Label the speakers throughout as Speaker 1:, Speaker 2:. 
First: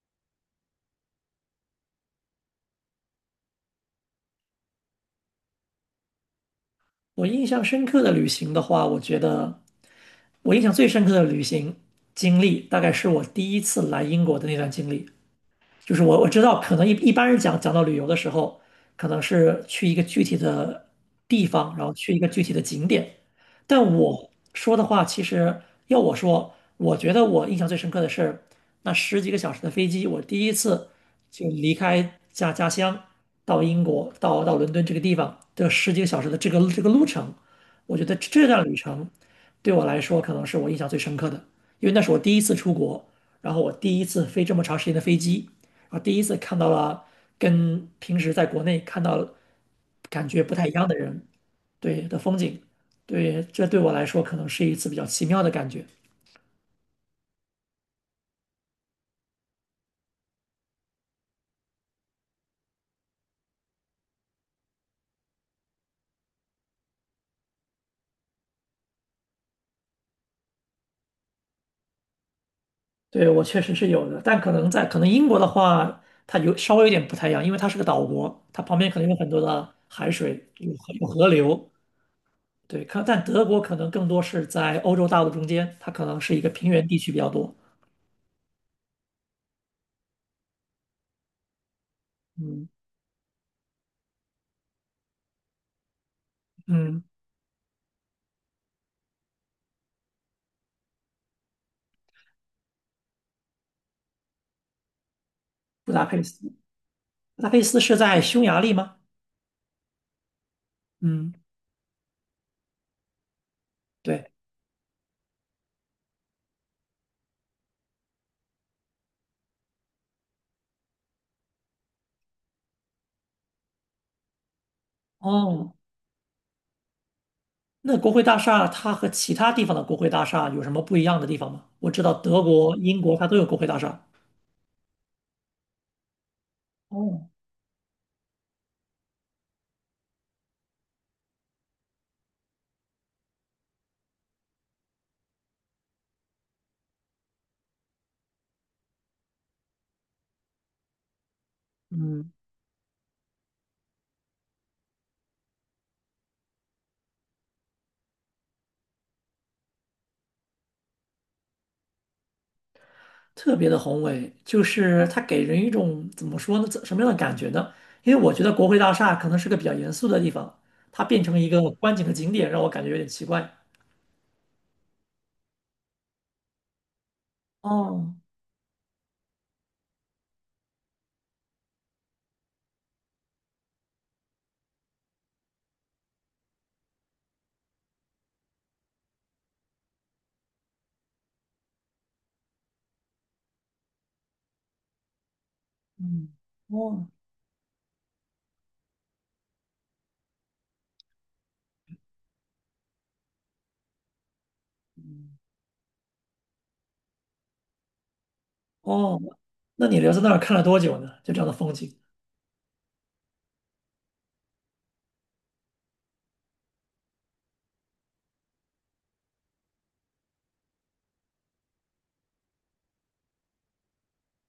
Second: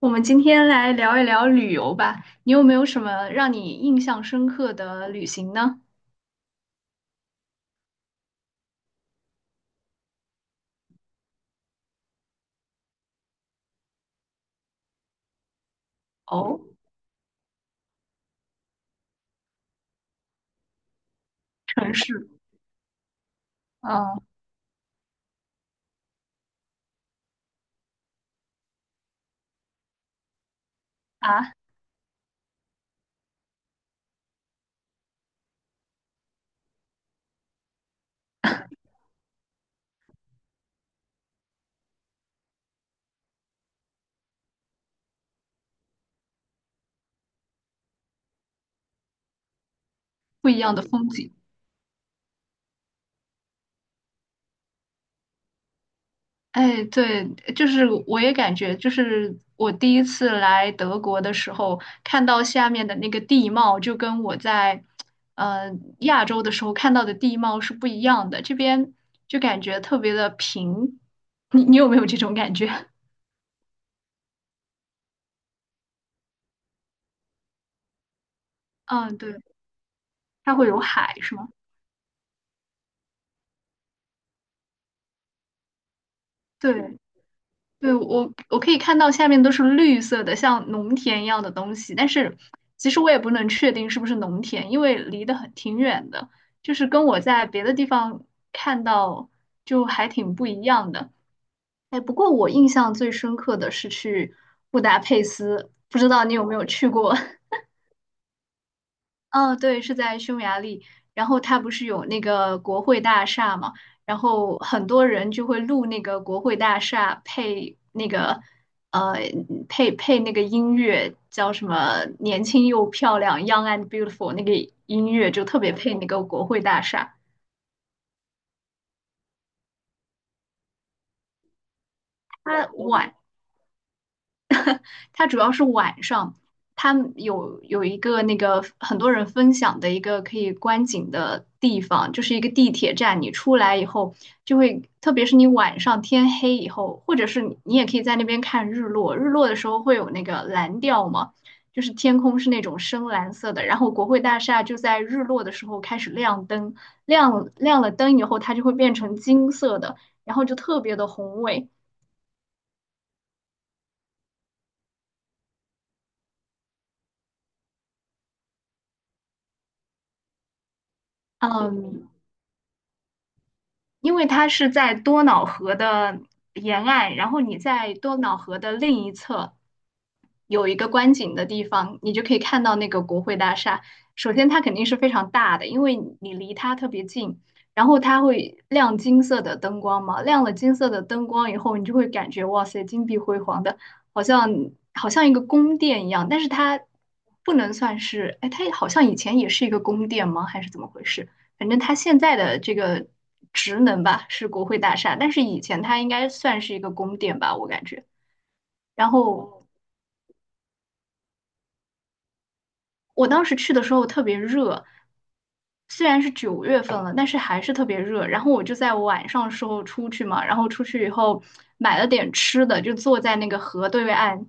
Speaker 1: 我们今天来聊一聊旅游吧。你有没有什么让你印象深刻的旅行呢？
Speaker 2: 我印象深刻的旅行的话，我觉得我印象最深刻的旅行经历，大概是我第一次来英国的那段经历。就是我知道，
Speaker 1: 哦，
Speaker 2: 可能一般人讲到旅游的时候，可能是去一个具体的地方，然
Speaker 1: 城
Speaker 2: 后去一个
Speaker 1: 市，
Speaker 2: 具体的景点。但
Speaker 1: 嗯
Speaker 2: 我说的话，其实要我说，我觉得我印象最深刻的是那十几个小时的飞机，我第一次就
Speaker 1: 啊，
Speaker 2: 离开家乡到英国，到伦敦这个地方的十几个小时的这个路程，我觉得这段旅程对我来说可能是我印象最深刻的，因为那是我第一次出国，然后我第一次飞这么长时间的飞机。然后第一次看到了跟平时在国内看到感觉
Speaker 1: 不
Speaker 2: 不
Speaker 1: 一
Speaker 2: 太一
Speaker 1: 样的
Speaker 2: 样的
Speaker 1: 风
Speaker 2: 人，
Speaker 1: 景。
Speaker 2: 对，的风景，对，这对我来说可能是一次比较奇妙的感觉。
Speaker 1: 哎，对，就是我也感觉，就是我第一次来德国的时候，看到下面的那个地貌，就跟我在呃亚洲的时候看到的地貌是不一样的。这边就感觉特别的平，你有没有这种感觉？
Speaker 2: 对，我确实是有的，但可能英国的话，它有稍微有点不太一样，因为它是个岛国，它旁边可能有
Speaker 1: 嗯，
Speaker 2: 很
Speaker 1: 对，
Speaker 2: 多的海水，
Speaker 1: 它会
Speaker 2: 有
Speaker 1: 有
Speaker 2: 河有
Speaker 1: 海，
Speaker 2: 河
Speaker 1: 是吗？
Speaker 2: 流。对，但德国可能更多是在欧洲大陆中间，它可能是一个平原地
Speaker 1: 对。
Speaker 2: 区比较多。
Speaker 1: 对，我可以看到下面都是绿色的，像农田一样的东西，但是
Speaker 2: 嗯
Speaker 1: 其实我也不能确定是不是农田，因为离得很挺远的，就是
Speaker 2: 嗯，
Speaker 1: 跟我在别的地方看到就还挺不一样的。哎，不过我印象最深刻的是去布达佩斯，
Speaker 2: 布
Speaker 1: 不
Speaker 2: 达
Speaker 1: 知
Speaker 2: 佩
Speaker 1: 道你有
Speaker 2: 斯，
Speaker 1: 没有去过？
Speaker 2: 布 达佩斯是在匈牙利吗？
Speaker 1: 哦，对，是在匈牙利。然
Speaker 2: 嗯，
Speaker 1: 后它不是有那个国会大厦嘛，然
Speaker 2: 对，
Speaker 1: 后很多人就会录那个国会大厦配那个呃配那个音乐，叫什么"年轻又漂亮"（ ”（Young and Beautiful） 那个音乐就特别
Speaker 2: 哦，
Speaker 1: 配那个国会大厦。
Speaker 2: 那国会大厦它和其他地方的国会大厦有什么不一样的地方吗？我知道德
Speaker 1: 它
Speaker 2: 国、英
Speaker 1: 晚
Speaker 2: 国它都有国会大厦。
Speaker 1: 它主要是晚上，它
Speaker 2: 哦，
Speaker 1: 有一个那个很多人分享的一个可以观景的地方，就是一个地铁站。你出来以后，就会特别是你晚上天黑以后，或者是你也可以在那边看日落。日落的时候会有那个蓝调嘛，就是天
Speaker 2: 嗯，
Speaker 1: 空是那种深蓝色的。然后国会大厦就在日落的时候开始亮灯，亮了灯以后，它就会变成金色的，然后就特别的宏伟。
Speaker 2: 特别的宏伟，就是它给人一种怎么说呢，什么样的感觉呢？因为我觉得国会大厦可能是个比较严肃的地方，它变成一个观景
Speaker 1: 嗯，
Speaker 2: 的景点，让我感觉有点奇怪。
Speaker 1: 因为它是在多瑙河的沿岸，然后你在
Speaker 2: 哦，
Speaker 1: 多瑙河的另一侧有一个观景的地方，你就可以看到那个国会大厦。首先，它肯定是非常大的，因为你离它特别近，然后它会亮金色的灯光嘛，亮了金色的灯光以后，你就会感觉哇塞，金碧辉煌的，好像好像一个宫殿一样，
Speaker 2: 嗯，
Speaker 1: 但是它
Speaker 2: 哦，
Speaker 1: 不能算是，哎，它好像以前也是一个宫殿吗？还是怎么回事？反正它现在的这个职能吧是国会大厦，但是以前它应该算是一个宫殿吧，我感觉。然
Speaker 2: 哦，
Speaker 1: 后
Speaker 2: 那你留在那儿看了多久呢？就这样的风景，
Speaker 1: 我当时去的时候特别热，虽然是9月份了，但是还是特别热。然后我就在晚上时候出去嘛，然后出去以后买了点吃的，就坐在那个河对岸，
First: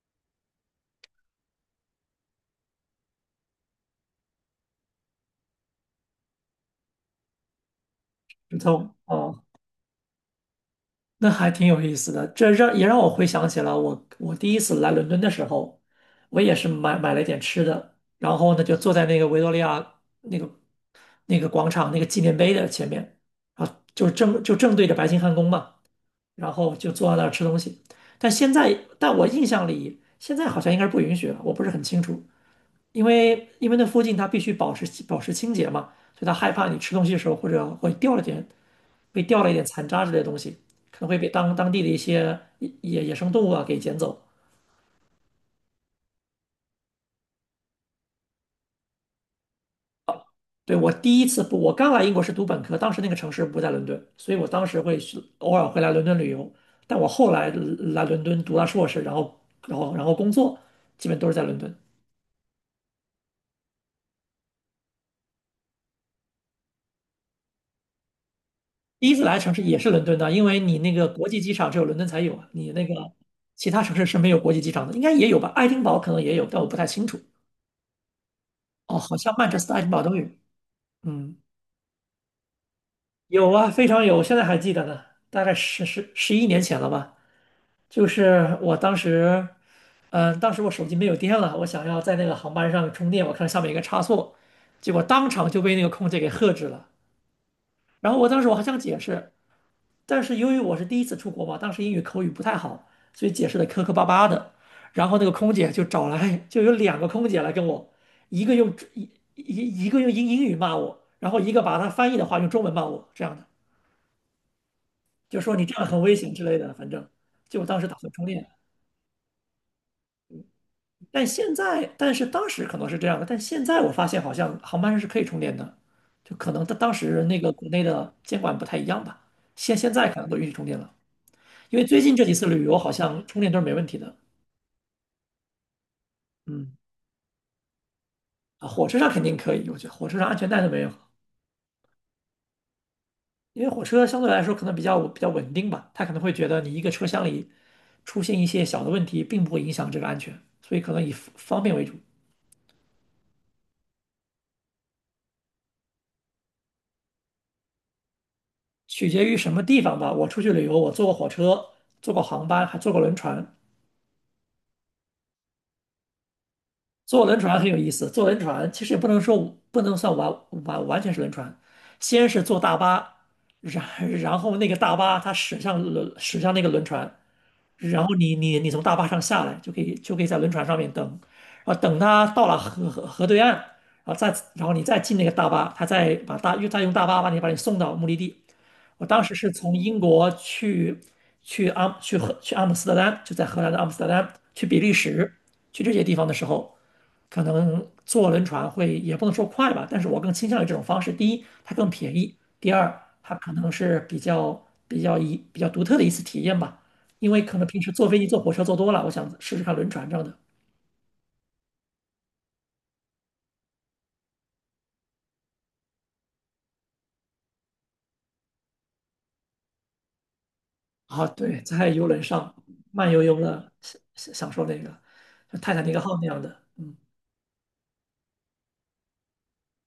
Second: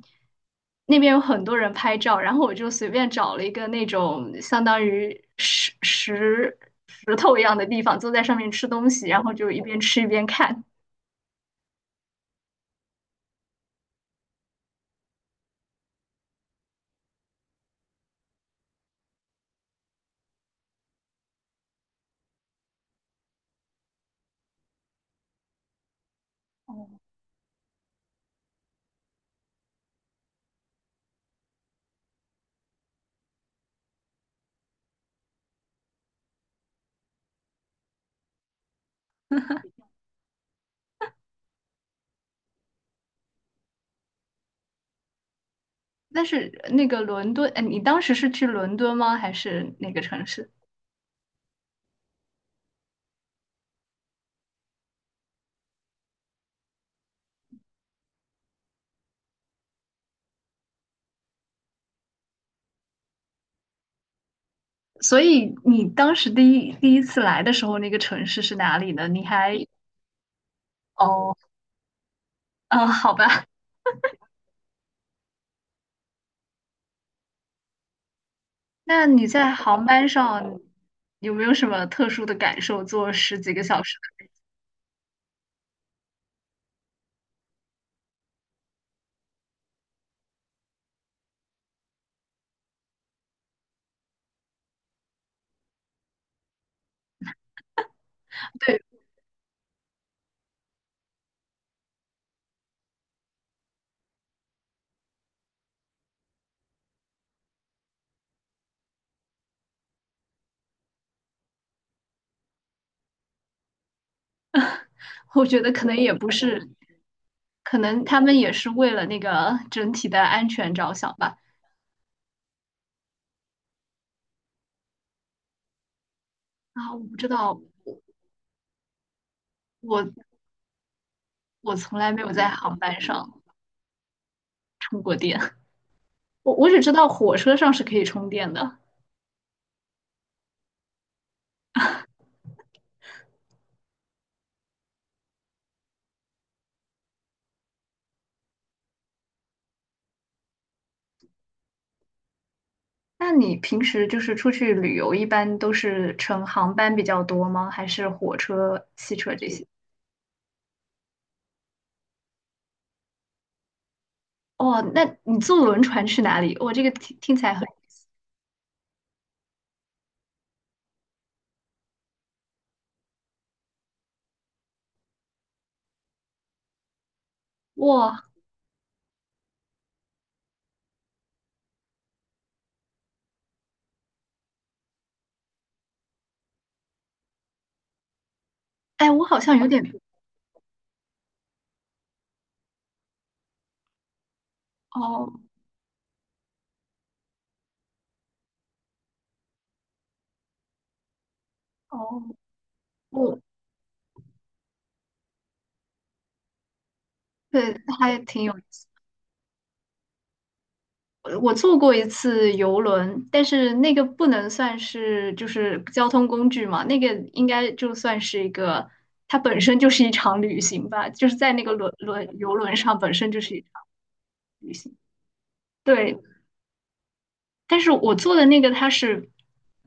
Speaker 1: 那边有很多人拍照，然后我就随便找了一个那种相当于石头一样的地方，坐在上面
Speaker 2: 就
Speaker 1: 吃东
Speaker 2: 错，
Speaker 1: 西，然后
Speaker 2: 哦。
Speaker 1: 就一边吃一边看。
Speaker 2: 那还挺有意思的，也让我回想起了我第一次来伦敦的时候，我也是买了一点吃的，然后呢就坐在那个维多利亚那个那个广场那个纪念碑的前面，啊，后就正就正对着白金汉宫嘛，然后就坐在那儿吃东西。但现在，但我印象里现在好像应该是不允许了，我不是很清楚，因为那附近它必须保持清洁嘛，所以他害怕你吃东西的时候或者会掉了点被掉了一点残渣之类的东西，可能会被当地的一些野生动物啊给捡走。
Speaker 1: 但是那个伦敦，哎，你当时是去伦敦吗？还是哪个城市？
Speaker 2: 对，我第一次不，我刚来英国是读本科，当时那个城市不在伦敦，所以我当时偶尔会来伦敦旅游。但我后来来伦敦读了硕士，然后工作，基本都是在伦敦。
Speaker 1: 所以你当时第一次来的时候，那个城市是哪里呢？
Speaker 2: 第一次
Speaker 1: 你
Speaker 2: 来的城
Speaker 1: 还
Speaker 2: 市也是伦敦的，因为你那个国
Speaker 1: 哦，
Speaker 2: 际机场只有伦敦才有啊，你那
Speaker 1: 嗯，
Speaker 2: 个
Speaker 1: 好吧。
Speaker 2: 其他城市是没有国际机场的，应该也有吧？爱丁堡可能也有，但我不太清楚。哦，
Speaker 1: 那
Speaker 2: 好
Speaker 1: 你
Speaker 2: 像曼
Speaker 1: 在
Speaker 2: 彻斯特、爱
Speaker 1: 航
Speaker 2: 丁堡
Speaker 1: 班
Speaker 2: 都有。
Speaker 1: 上有
Speaker 2: 嗯。
Speaker 1: 没有什么特殊的感受？坐十
Speaker 2: 有
Speaker 1: 几个
Speaker 2: 啊，
Speaker 1: 小
Speaker 2: 非
Speaker 1: 时
Speaker 2: 常有，我现在还记得呢，大概十一年前了吧。就是我当时，当时我手机没有电了，我想要在那个航班上充电，我看上面有个插座，结果当场就被那个空姐给喝止了。然后我
Speaker 1: 的，
Speaker 2: 当时我还想
Speaker 1: 对，
Speaker 2: 解释，但是由于我是第一次出国嘛，当时英语口语不太好，所以解释的磕磕巴巴的。然后那个空姐就找来，就有2个空姐来跟我，一个用一一个用英语骂我，然后一个把她翻译的话用中文骂我，这样的。就
Speaker 1: 我
Speaker 2: 说
Speaker 1: 觉
Speaker 2: 你
Speaker 1: 得
Speaker 2: 这样
Speaker 1: 可能
Speaker 2: 很
Speaker 1: 也
Speaker 2: 危
Speaker 1: 不
Speaker 2: 险之类
Speaker 1: 是，
Speaker 2: 的，反正就我
Speaker 1: 可
Speaker 2: 当时打
Speaker 1: 能
Speaker 2: 算
Speaker 1: 他
Speaker 2: 充
Speaker 1: 们
Speaker 2: 电，
Speaker 1: 也是为了那个整体的安全着想
Speaker 2: 但
Speaker 1: 吧。
Speaker 2: 现在，但是当时可能是这样的，但现在我发现好像航班上是可以充电的，就可能他当
Speaker 1: 啊，我不
Speaker 2: 时
Speaker 1: 知
Speaker 2: 那个
Speaker 1: 道，
Speaker 2: 国内的监管不太一样吧，现在可能
Speaker 1: 我
Speaker 2: 都允许充电了，
Speaker 1: 我
Speaker 2: 因为
Speaker 1: 从
Speaker 2: 最
Speaker 1: 来
Speaker 2: 近
Speaker 1: 没
Speaker 2: 这
Speaker 1: 有
Speaker 2: 几次
Speaker 1: 在
Speaker 2: 旅游
Speaker 1: 航
Speaker 2: 好
Speaker 1: 班
Speaker 2: 像充
Speaker 1: 上
Speaker 2: 电都是没问题的。
Speaker 1: 充过电。我我
Speaker 2: 嗯，
Speaker 1: 只知道火车上是可以充电
Speaker 2: 啊，
Speaker 1: 的。
Speaker 2: 火车上肯定可以，我觉得火车上安全带都没有，因为火车相对来说可能比较稳定吧，他可能会觉得你一个车厢里出现一些小的问题，并不会影响这个安全，所以可能以方便为主，
Speaker 1: 那你平时就是出去旅游，一般都是乘航班比较多吗？还是火车、
Speaker 2: 取
Speaker 1: 汽
Speaker 2: 决
Speaker 1: 车
Speaker 2: 于
Speaker 1: 这
Speaker 2: 什么
Speaker 1: 些？
Speaker 2: 地方吧。我出去旅游，我坐过火车，坐过航班，还坐过轮船。
Speaker 1: 哦，那你坐轮船去哪里？我这个听
Speaker 2: 坐
Speaker 1: 听
Speaker 2: 轮
Speaker 1: 起来
Speaker 2: 船很
Speaker 1: 很
Speaker 2: 有意思，坐轮船其实也不能说不能算完全是轮船，先是坐大巴，然 然后那个大巴它驶向那个轮船，然后
Speaker 1: 哇，
Speaker 2: 你从大巴上下来就可以在轮船上面等，啊等它到了河对岸，然后再然后你再进那个大巴，它再把大又再用大巴把你送到目的地。我
Speaker 1: 哎，
Speaker 2: 当
Speaker 1: 我
Speaker 2: 时
Speaker 1: 好
Speaker 2: 是
Speaker 1: 像有
Speaker 2: 从
Speaker 1: 点
Speaker 2: 英国去阿姆斯特丹，就在荷兰的阿姆斯特丹，去比利时，
Speaker 1: 哦
Speaker 2: 去这些地方的时候，可能坐轮船会也不能说快吧，但是我更倾向于这种方式。第一，它更便
Speaker 1: 哦，
Speaker 2: 宜；第二，它
Speaker 1: 我
Speaker 2: 可能是比较独特的一次体验吧，因为可能
Speaker 1: 对，
Speaker 2: 平时坐飞
Speaker 1: 还
Speaker 2: 机、坐
Speaker 1: 挺
Speaker 2: 火
Speaker 1: 有。
Speaker 2: 车坐多了，我想试试看轮船这样的。
Speaker 1: 我坐过一次游轮，但是那个不能算是就是交通工具嘛，那个应该就算是一个，它本身就是一场旅行吧，
Speaker 2: 啊，
Speaker 1: 就是在
Speaker 2: 对，
Speaker 1: 那个
Speaker 2: 在游轮上
Speaker 1: 游轮上
Speaker 2: 慢
Speaker 1: 本
Speaker 2: 悠
Speaker 1: 身
Speaker 2: 悠
Speaker 1: 就是一场
Speaker 2: 的享受
Speaker 1: 旅
Speaker 2: 那个
Speaker 1: 行。
Speaker 2: 像泰坦尼克号
Speaker 1: 对，
Speaker 2: 那样的，嗯。
Speaker 1: 但是我做的那个它是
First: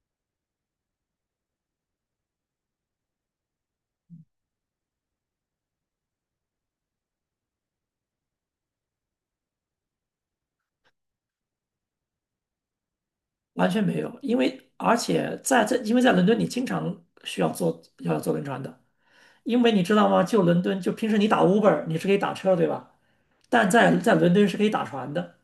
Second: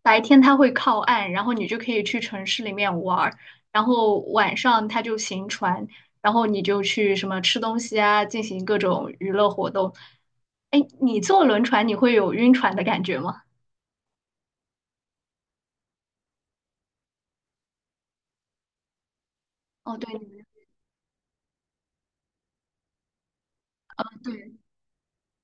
Speaker 1: 白天它会靠岸，然后你就可以去城市里面玩儿，然后晚上它就行船，然后你就去什么吃东西啊，进行各种娱乐活动。哎，你坐轮船你会有晕船的感觉吗？
Speaker 2: 完全没有，因为在伦敦你经常需要坐轮船的，因为你知
Speaker 1: 哦，
Speaker 2: 道
Speaker 1: 对，
Speaker 2: 吗？
Speaker 1: 你
Speaker 2: 就
Speaker 1: 们
Speaker 2: 伦敦，就平时你打 Uber 你是可以打车，对吧？但在伦敦
Speaker 1: 对，
Speaker 2: 是可以打船的。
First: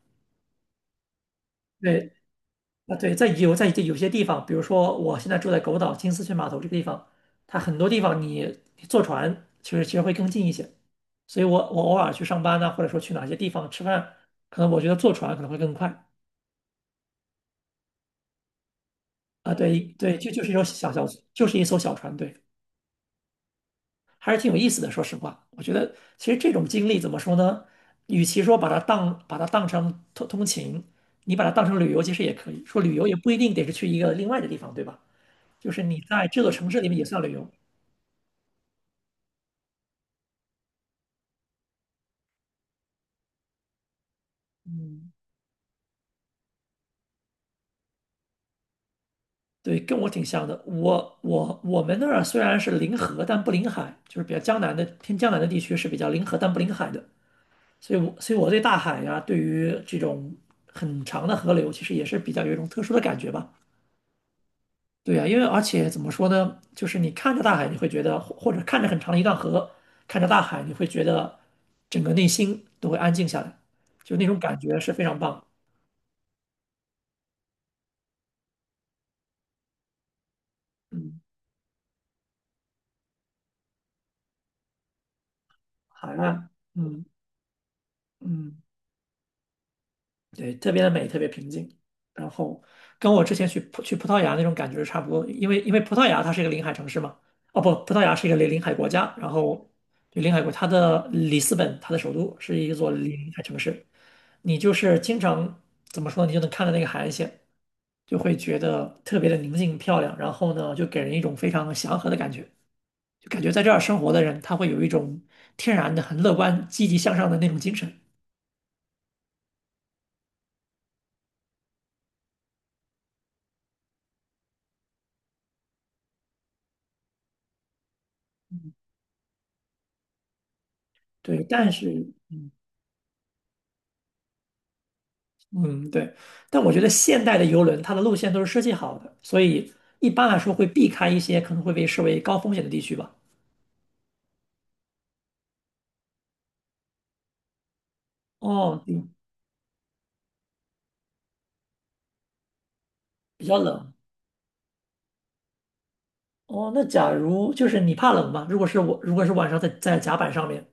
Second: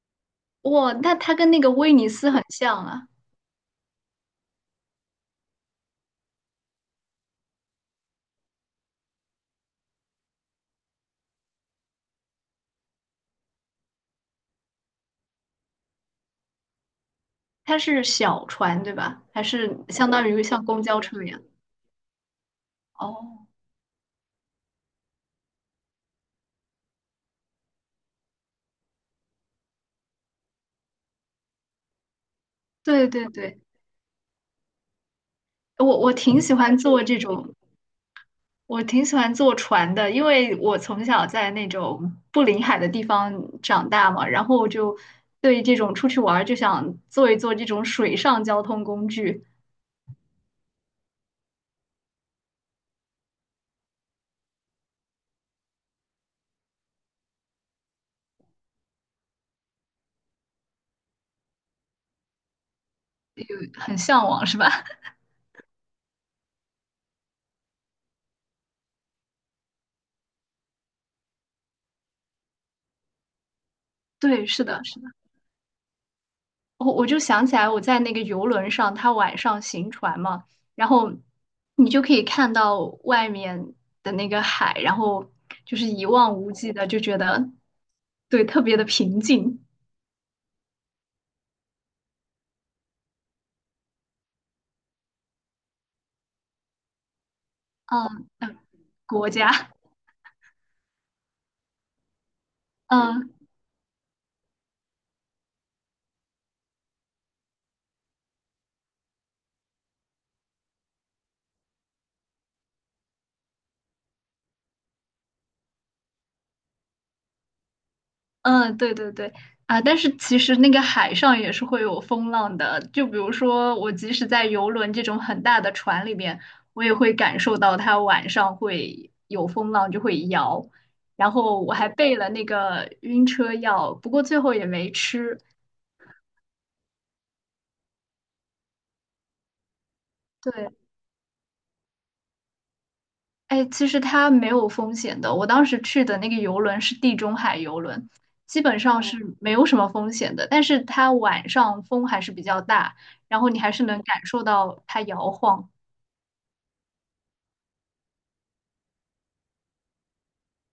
Speaker 1: 哇，那它跟那个威尼
Speaker 2: 对
Speaker 1: 斯很像
Speaker 2: 啊，
Speaker 1: 啊，
Speaker 2: 对，在有些地方，比如说我现在住在狗岛金丝雀码头这个地方，它很多地方你坐船其实会更近一些。所以我偶尔去上班呢，或者说去哪些地方吃饭，可能我觉得坐船可能会更快
Speaker 1: 它是小船对吧？还
Speaker 2: 啊。
Speaker 1: 是
Speaker 2: 对
Speaker 1: 相
Speaker 2: 对，
Speaker 1: 当
Speaker 2: 就就
Speaker 1: 于
Speaker 2: 是一艘
Speaker 1: 像公
Speaker 2: 小
Speaker 1: 交
Speaker 2: 小，
Speaker 1: 车一样？
Speaker 2: 就是一艘小船，对。
Speaker 1: 哦，
Speaker 2: 还是挺有意思的。说实话，我觉得其实这种经历怎么说呢？与其说把它当成通勤，你把它当成旅游其实也可以。说旅游
Speaker 1: 对
Speaker 2: 也
Speaker 1: 对
Speaker 2: 不一定
Speaker 1: 对，
Speaker 2: 得是去一个另外的地方，对吧？就是你
Speaker 1: 我我
Speaker 2: 在
Speaker 1: 挺
Speaker 2: 这座
Speaker 1: 喜
Speaker 2: 城
Speaker 1: 欢
Speaker 2: 市里面
Speaker 1: 坐
Speaker 2: 也
Speaker 1: 这
Speaker 2: 算旅游。
Speaker 1: 种我挺喜欢坐船的，因为我从小在那种不临海的地方长大嘛，然后我就对这种出去玩儿就想坐一坐这种水上交通工具，
Speaker 2: 对，跟我挺像的。我们那儿虽然是临河，但不临海，就是比较江南的偏江南的地区是比较临河但不临海的。所以我对大海呀、对于这种很长的河流，其实也是比较有一种特殊的感觉吧。
Speaker 1: 有很向往，是吧？
Speaker 2: 对呀，因为而且怎么说呢，就是你看着大海，你会觉得，或者看着很长的一段河，看着大海，你会觉得整个内心都会安静下来，就 那种
Speaker 1: 对，
Speaker 2: 感
Speaker 1: 是
Speaker 2: 觉
Speaker 1: 的，
Speaker 2: 是
Speaker 1: 是
Speaker 2: 非
Speaker 1: 的。
Speaker 2: 常棒。
Speaker 1: 我我就想起来我在那个游轮上，它晚上行船嘛，然后
Speaker 2: 嗯，
Speaker 1: 你就可以看到外面的那个海，然后就是一
Speaker 2: 海
Speaker 1: 望
Speaker 2: 岸，
Speaker 1: 无际的，就
Speaker 2: 嗯
Speaker 1: 觉得对特
Speaker 2: 嗯。
Speaker 1: 别的平静。
Speaker 2: 对，特别的美，特别平静。然后跟我之前去葡萄牙那种感觉是差不多，因为葡萄牙它是一个临海城市嘛，哦不，葡萄牙是
Speaker 1: 嗯，
Speaker 2: 一个临海国家，然
Speaker 1: 国家，
Speaker 2: 后对临海国，它的里斯本，它的首都是一座临
Speaker 1: 嗯。
Speaker 2: 海城市，你就是经常怎么说，你就能看到那个海岸线，就会觉得特别的宁静漂亮，然后呢，就给人一种非常祥和的感觉，就感觉在这儿生活的人，他会有一种天然的很乐观、积极向上的那种精神。
Speaker 1: 嗯，对对对，啊，但是其实那个海上也是会有风浪的，就比如说我即使在游轮这种很大的船里面，我也会感受到它晚上会有风浪，就会摇。然
Speaker 2: 对，
Speaker 1: 后
Speaker 2: 但
Speaker 1: 我还
Speaker 2: 是。
Speaker 1: 备了那
Speaker 2: 嗯
Speaker 1: 个晕车药，不过最后也没吃。
Speaker 2: 嗯，对，但我觉得现代的游轮它的路线都是设计好的，所以一般来说会
Speaker 1: 对，
Speaker 2: 避开一些可能会被视为高风险的地区吧。
Speaker 1: 哎，其实它没有风险的。我当时去的那个游轮是地中海游轮，基本
Speaker 2: 哦，
Speaker 1: 上哦
Speaker 2: 比
Speaker 1: 是没有什么风险的。但是它晚上风还是比较大，然
Speaker 2: 比
Speaker 1: 后
Speaker 2: 较
Speaker 1: 你还是
Speaker 2: 冷。
Speaker 1: 能感受到它摇晃。
Speaker 2: 哦，那假如就是你怕冷吗？如果是我，如果是晚上在甲板上面，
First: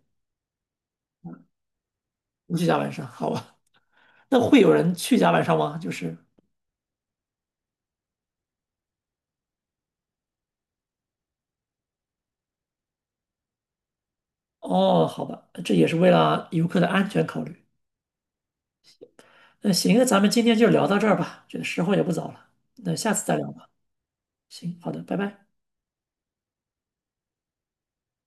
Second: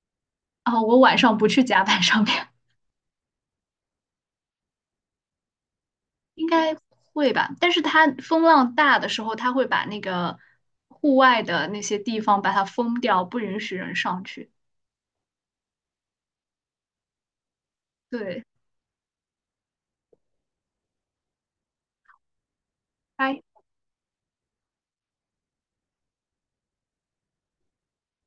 Speaker 1: 啊，我晚上不去甲板上面，
Speaker 2: 不去甲板上，好吧？那会有人去甲板上吗？就是，
Speaker 1: 应该会吧？但是它风浪大的时候，它会把那个户外的那些地方把它封掉，不允许人上去。
Speaker 2: 哦，好吧，这也是为了游客的安全考虑。
Speaker 1: 对，
Speaker 2: 那行，那咱们今天就聊到这儿吧，觉得时候也不早了，那下次
Speaker 1: 它
Speaker 2: 再聊吧。行，好的，拜拜。